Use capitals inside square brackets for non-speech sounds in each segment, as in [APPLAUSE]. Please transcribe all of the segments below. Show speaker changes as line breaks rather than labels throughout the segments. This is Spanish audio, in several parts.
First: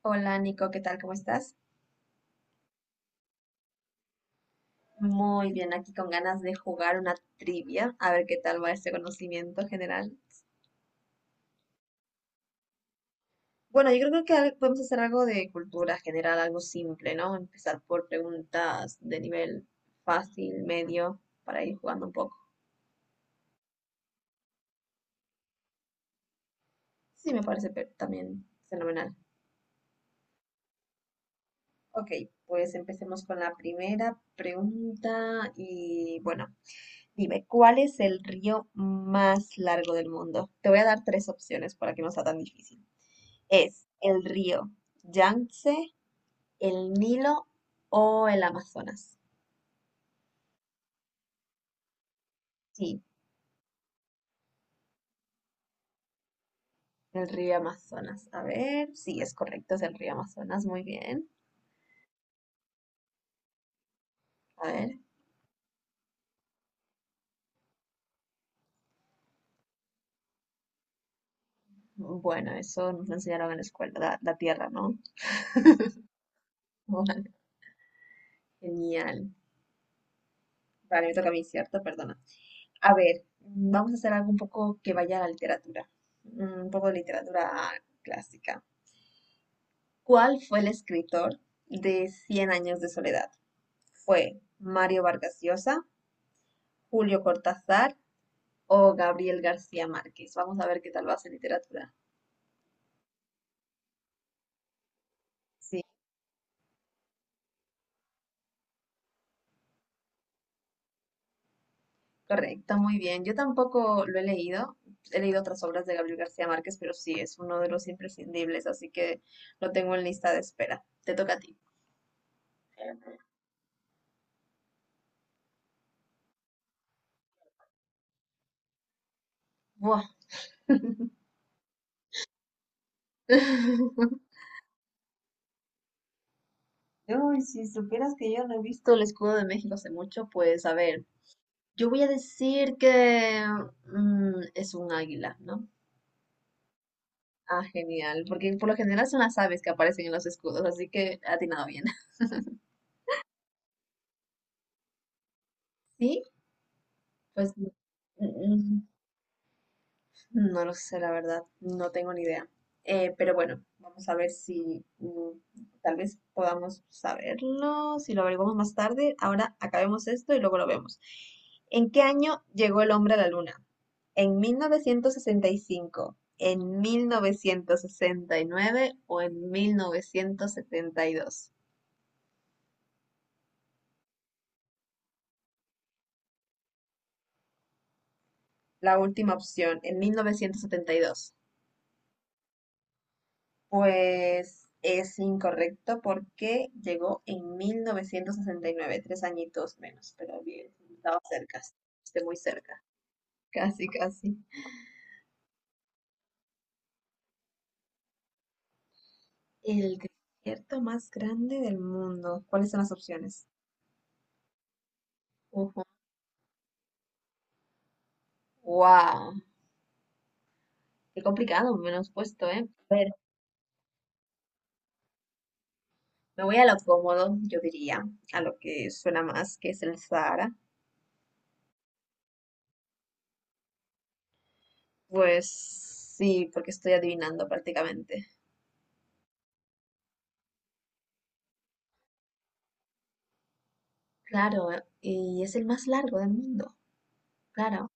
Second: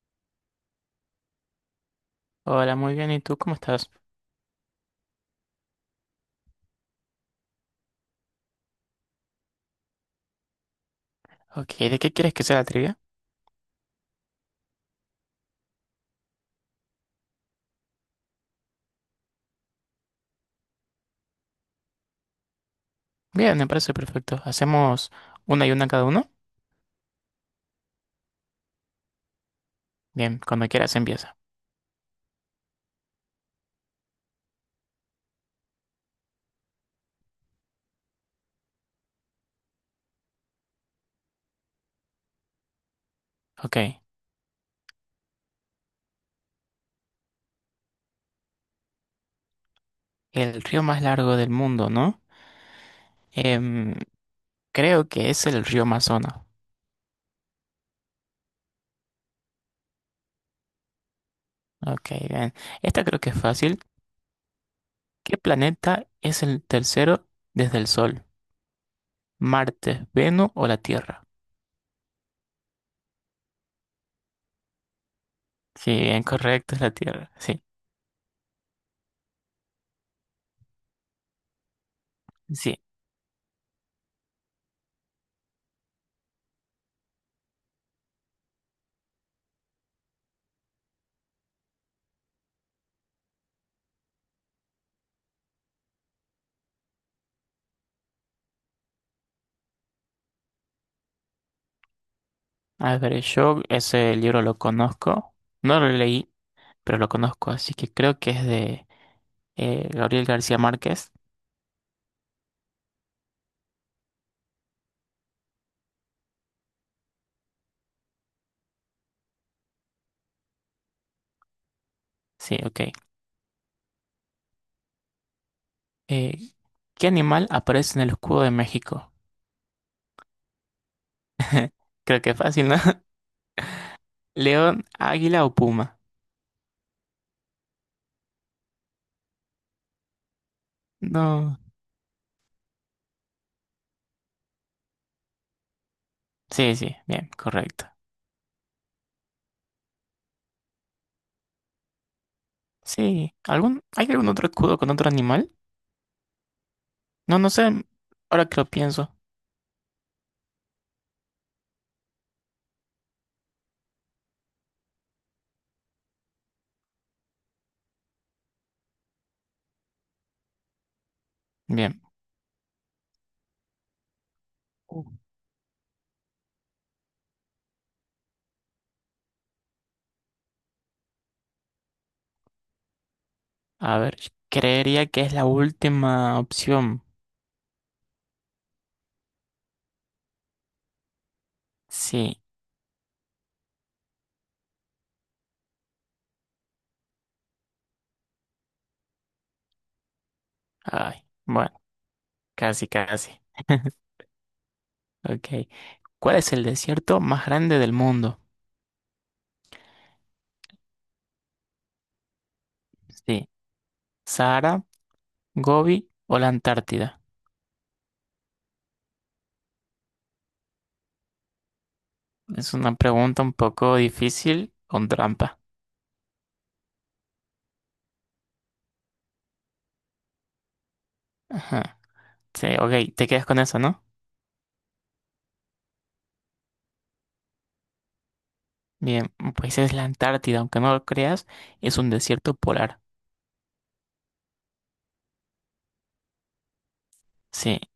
Hola Nico, ¿qué tal? ¿Cómo estás?
Hola, muy bien. ¿Y tú cómo estás?
Muy bien, aquí con ganas de jugar una trivia, a ver qué tal va este conocimiento general.
Ok, ¿de qué quieres que sea la trivia?
Bueno, yo creo que podemos hacer algo de cultura general, algo simple, ¿no? Empezar por preguntas de nivel fácil, medio, para ir jugando un poco.
Bien, me parece perfecto. ¿Hacemos una y una cada uno?
Sí, me parece también fenomenal.
Bien, cuando quieras empieza.
Ok, pues empecemos con la primera pregunta y bueno, dime, ¿cuál es el río más largo del mundo? Te voy a dar tres opciones para que no sea tan difícil.
Ok.
¿Es el río Yangtze, el Nilo o el Amazonas?
El río más largo del mundo, ¿no?
Sí,
Em, Creo que es el río Amazonas.
el río Amazonas. A ver, sí, es correcto, es el río Amazonas. Muy bien.
Ok, bien. Esta creo que es fácil.
A ver.
¿Qué planeta es el tercero desde el Sol? ¿Marte, Venus o la Tierra?
Bueno, eso nos lo enseñaron en la escuela, la tierra, ¿no?
Sí, bien, correcto, es
[LAUGHS]
la
Vale,
Tierra. Sí,
genial. Vale, me toca a mí, ¿cierto? Perdona.
sí.
A ver, vamos a hacer algo un poco que vaya a la literatura. Un poco de literatura clásica. ¿Cuál fue el escritor de Cien años de soledad? ¿Fue Mario Vargas Llosa, Julio Cortázar o Gabriel García Márquez? Vamos a ver qué tal va en literatura.
A ver, yo ese libro lo conozco. No
Sí,
lo leí, pero lo conozco, así que creo que es de... Gabriel García Márquez.
correcto, muy bien. Yo tampoco lo he leído. He leído otras obras de Gabriel García Márquez, pero sí, es uno de los imprescindibles, así que lo tengo en lista de espera. Te toca a ti.
Sí, ok. Eh, ¿Qué animal aparece en el escudo de México?
Buah.
Creo que es fácil, ¿no? [LAUGHS]
[LAUGHS]
¿León, águila o puma?
Uy, si supieras que yo no he visto el escudo de México hace mucho, pues a ver,
No.
yo voy a decir que es un águila, ¿no?
Sí, sí, bien,
Ah,
correcto.
genial, porque por lo general son las aves que aparecen en los escudos, así que ha atinado bien. [LAUGHS]
Sí, ¿algún, hay algún otro escudo con otro animal?
Sí,
No, no
pues
sé, ahora que lo
n-
pienso.
no lo sé, la verdad, no tengo ni idea. Pero bueno, vamos a ver si tal vez podamos saberlo, si lo averiguamos más tarde. Ahora acabemos esto y luego lo vemos. ¿En
Bien.
qué año llegó el hombre a la luna? ¿En mil
Uh.
novecientos sesenta y cinco, en 1969 o en 1972?
A ver, creería que es la última opción.
La última opción, en 1972.
Sí,
Pues es incorrecto porque llegó en 1969, 3 añitos menos, pero bien, estaba
ay,
cerca,
bueno,
esté muy cerca.
casi, casi.
Casi,
[LAUGHS]
casi.
Ok. ¿Cuál es el desierto más grande del mundo?
El desierto más grande del mundo. ¿Cuáles son las opciones?
Sí. Sahara,
Ujú.
¿Gobi o la Antártida?
Wow. Qué complicado, menos puesto, ¿eh?
Es una
A ver,
pregunta un poco difícil con trampa.
me voy a lo cómodo, yo diría, a lo que suena más, que es el Sahara.
Ajá. Sí, ok, te quedas con eso, ¿no?
Pues sí, porque estoy adivinando prácticamente.
Bien, pues es la Antártida, aunque no lo creas, es un desierto polar.
Claro, y es el más largo del mundo,
Sí,
claro.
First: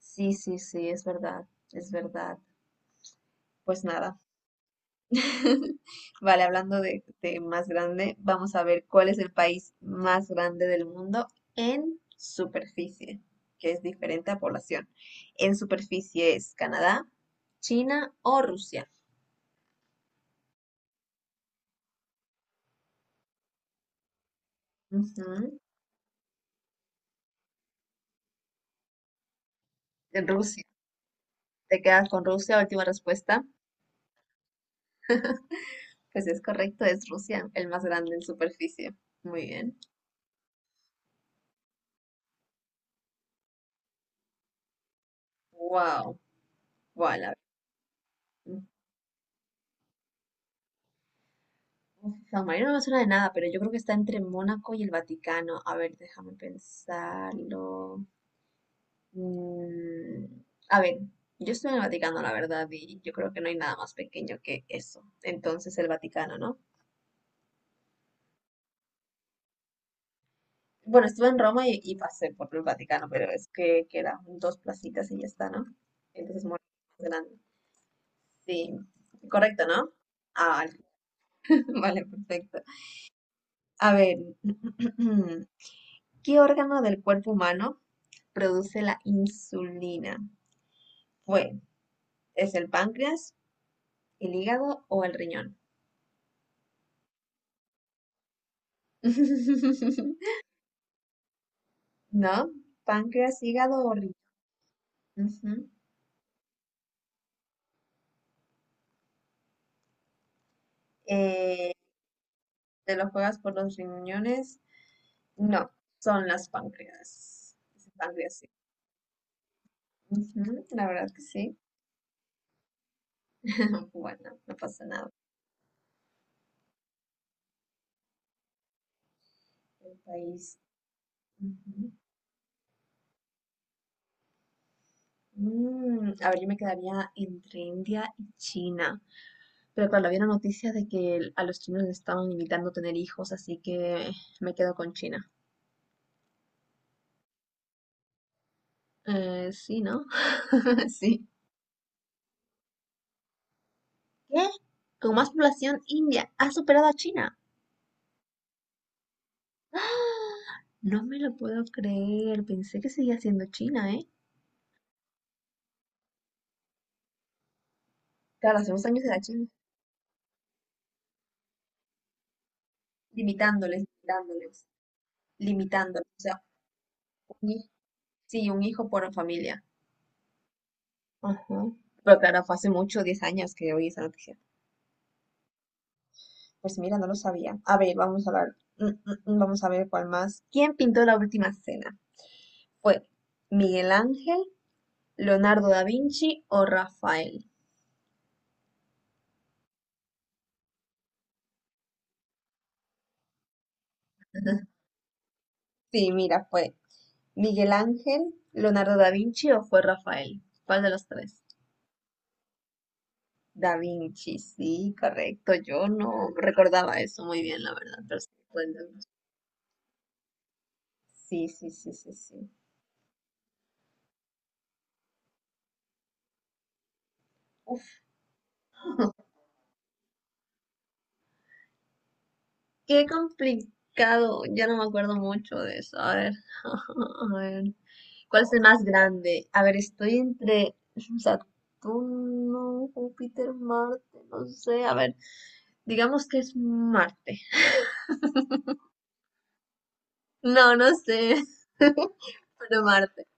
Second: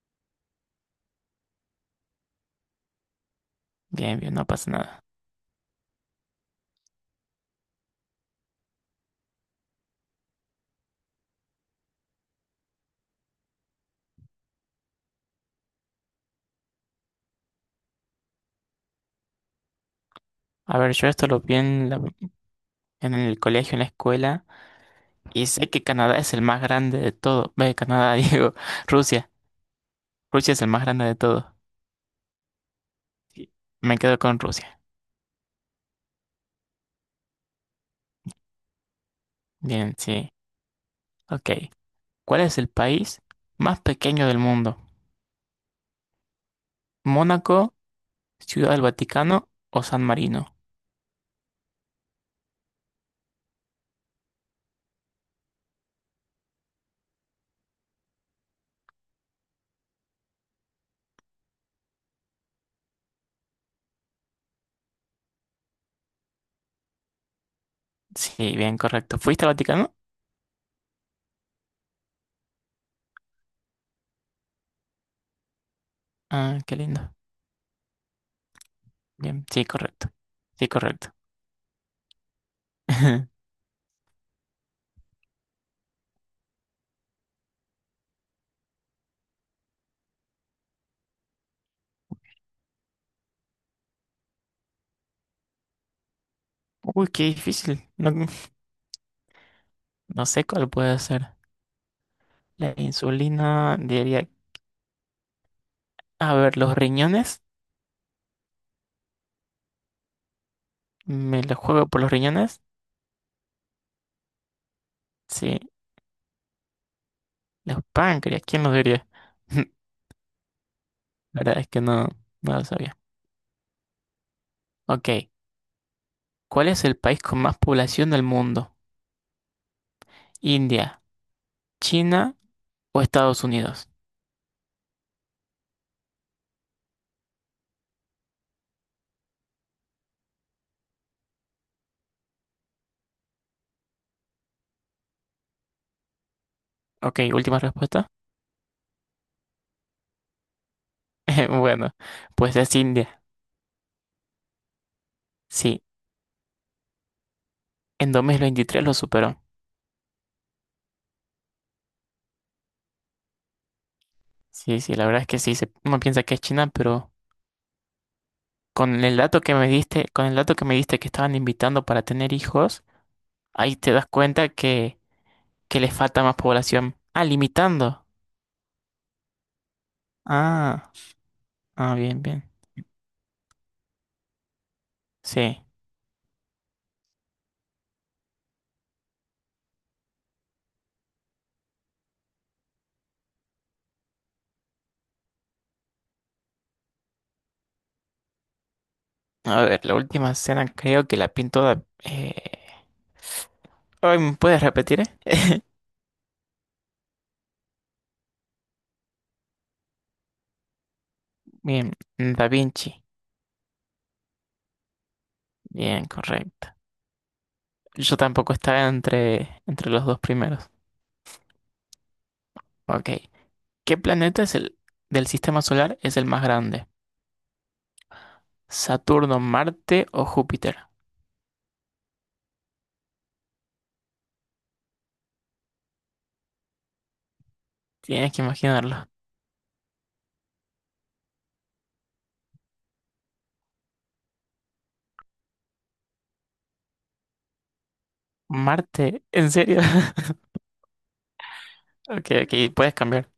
Sí, sí, sí, es verdad, es verdad. Pues nada.
bien, bien, no pasa nada.
[LAUGHS] Vale, hablando de más grande, vamos a ver cuál es el país más grande del mundo en superficie, que es diferente a población. En superficie, ¿es Canadá, China o Rusia?
A ver, yo esto lo vi en, en el colegio, en la escuela, y
Ujú,
sé que Canadá es el más grande de todo. Ve, Canadá, [LAUGHS] digo, Rusia.
en
Rusia es
Rusia.
el más grande de todo.
¿Te quedas con Rusia? Última respuesta.
Sí, me quedo con Rusia.
Pues es correcto, es Rusia, el más grande en superficie. Muy bien.
Bien, sí. Ok. ¿Cuál es el país más pequeño del mundo?
Wow. Bueno,
¿Mónaco?
San
Ciudad del Vaticano o San Marino.
Marino no me suena de nada, pero yo creo que está entre Mónaco y el Vaticano. A ver, déjame pensarlo. Mm, a ver, yo estoy en el Vaticano, la verdad, y yo creo que no hay nada más pequeño que eso. Entonces, el Vaticano, ¿no?
Sí, bien, correcto. ¿Fuiste al Vaticano?
Bueno, estuve en Roma y pasé por el Vaticano, pero es que quedan dos placitas y ya está, ¿no? Entonces,
Ah,
Mónaco
qué
es más
lindo.
grande. Sí,
Bien, sí,
correcto, ¿no?
correcto.
Ah,
Sí, correcto.
vale, [LAUGHS] vale, perfecto.
[LAUGHS]
A ver, [CLEARS THROAT] ¿qué órgano del cuerpo humano produce la insulina? Bueno, ¿es el páncreas, el hígado o el riñón?
Uy, qué difícil. No, no
[LAUGHS]
sé cuál puede ser.
¿No?
La
¿Páncreas, hígado
insulina,
o riñón?
diría.
Ujú.
A ver, los riñones. Me los
Eh,
juego por los riñones.
¿Te lo juegas por los riñones?
Sí,
No, son las páncreas.
los
Es el páncreas,
páncreas.
sí.
¿Quién los diría? [LAUGHS]
Ujú, la verdad que
La
sí.
verdad es que no, no lo sabía.
[LAUGHS] Bueno, no pasa nada.
Ok, ¿cuál es el país con más población del mundo?
El país.
¿India,
Ujú.
China o Estados Unidos?
A ver, yo me quedaría entre India y China. Pero claro, había una noticia de que a los chinos les estaban limitando tener hijos, así que me quedo con China.
Ok, última respuesta.
Sí, ¿no? [LAUGHS] Sí.
[LAUGHS] Bueno, pues es India.
¿Qué? Con más población,
Sí,
India ha superado a China.
en 2023 lo superó.
¡Ah! No me lo puedo creer. Pensé que seguía siendo China, ¿eh?
Sí, sí, la verdad es que sí, uno piensa que es China, pero
Claro, hace unos años
con el
era
dato
China.
que me diste, con el dato que me diste que estaban invitando para tener hijos, ahí
Limitándoles,
te das cuenta
limitándoles,
que les
limitándoles. O
falta más
sea,
población. Ah,
un hij-
limitando.
sí, un hijo por familia.
Ah,
Ajá.
ah,
Pero
bien, bien.
claro, fue hace mucho, 10 años que oí esa noticia.
Sí.
Pues mira, no lo sabía. A ver, vamos a ver vamos a ver cuál más. ¿Quién pintó la última cena? ¿Fue Miguel Ángel, Leonardo da Vinci o Rafael?
A ver, la última escena creo que la pintó Da... ay, ¿me puedes
[LAUGHS]
repetir,
Sí, mira, ¿fue Miguel Ángel, Leonardo da Vinci o fue Rafael? ¿Cuál de los tres?
[LAUGHS] Bien, Da Vinci.
Da Vinci, sí, correcto. Yo
Bien,
no
correcto.
recordaba eso muy bien, la verdad,
Yo
pero sí,
tampoco
fue el Da
estaba
Vinci.
entre, entre los dos primeros.
Sí, sí, sí, sí, sí.
Ok. ¿Qué planeta es el del sistema solar es el más grande?
Uf,
¿Saturno, Marte o Júpiter?
Qué complicado. Ya no me acuerdo mucho de eso. A ver. [LAUGHS] A ver.
Tienes que
¿Cuál es el más
imaginarlo.
grande? A ver, estoy entre Saturno, Júpiter, Marte. No sé. A ver. Digamos que es Marte.
Marte, ¿en serio? [LAUGHS]
No, no sé. [LAUGHS]
Ok, ok,
Pero
puedes
Marte.
cambiar.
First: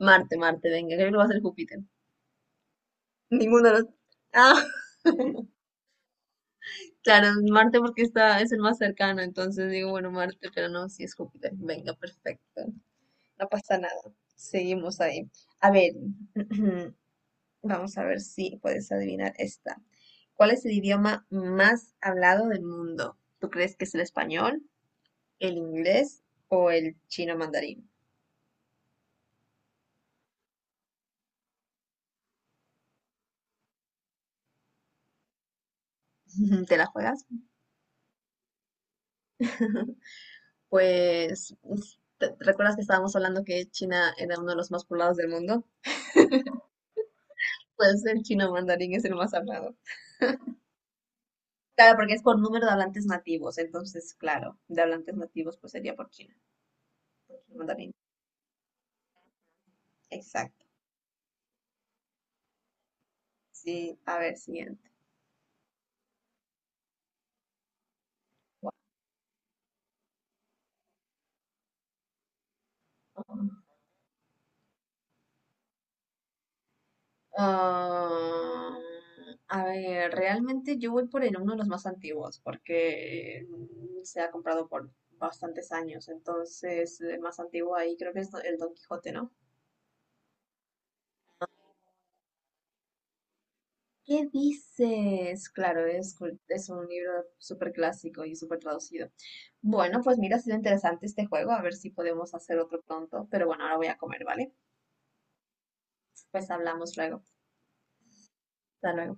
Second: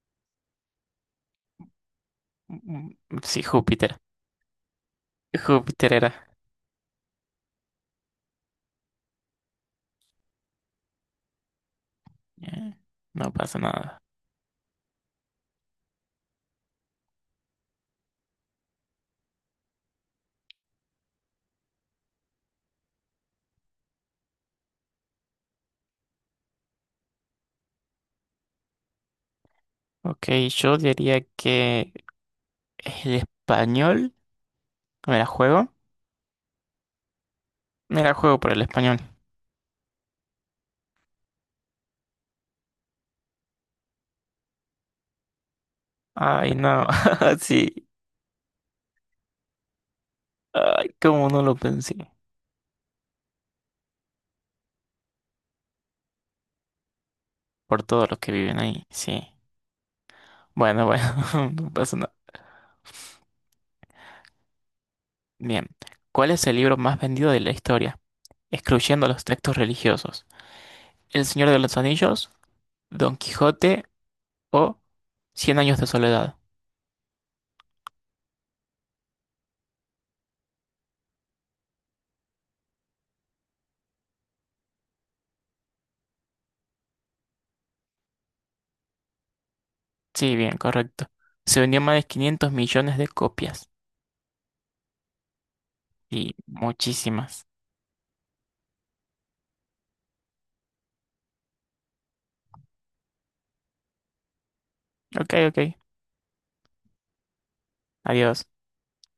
Marte, Marte. Venga, creo que lo va a ser Júpiter.
Mm, Sí,
Ninguno de los.
Júpiter.
Ah. [LAUGHS]
Júpiter era.
Claro, es Marte porque está, es el más cercano, entonces digo, bueno, Marte, pero no, sí es Júpiter. Venga, perfecto.
Eh, No
No
pasa
pasa
nada.
nada. Seguimos ahí. A ver, [CLEARS THROAT] vamos a ver si puedes adivinar esta. ¿Cuál es el idioma más hablado del mundo? ¿Tú crees que es el español, el inglés o el chino mandarín?
Ok, yo diría que el español. ¿Me la juego?
[LAUGHS] ¿Te la juegas?
Me la juego por el español.
[LAUGHS] Pues, ¿recuerdas que estábamos hablando que China era uno de los más poblados del mundo?
Ay, no. [LAUGHS] Sí.
Pues el chino mandarín es el más hablado.
Ay, cómo no lo pensé.
Claro, porque es por número de hablantes nativos. Entonces, claro, de hablantes nativos, pues sería por China.
Por
Mandarín.
todos los que viven ahí. Sí.
Exacto.
Bueno, bueno, [LAUGHS] no pasa nada.
Sí, a ver, siguiente.
Bien, ¿cuál es el libro más vendido de la historia, excluyendo los textos religiosos? ¿El Señor de los Anillos, Don Quijote o Cien años de soledad?
Ah, a ver, realmente yo voy por el uno de los más antiguos, porque se ha comprado por bastantes años, entonces el más antiguo ahí creo que es el Don Quijote, ¿no?
Sí, bien, correcto. Se vendió más de 500 millones de copias
¿Qué dices? Claro,
y
es un libro
muchísimas.
súper clásico y súper traducido. Bueno, pues mira, ha sido interesante este juego, a ver si podemos hacer otro pronto, pero bueno, ahora voy a comer, ¿vale?
Ok, ok.
Pues hablamos luego.
Adiós.
Hasta luego.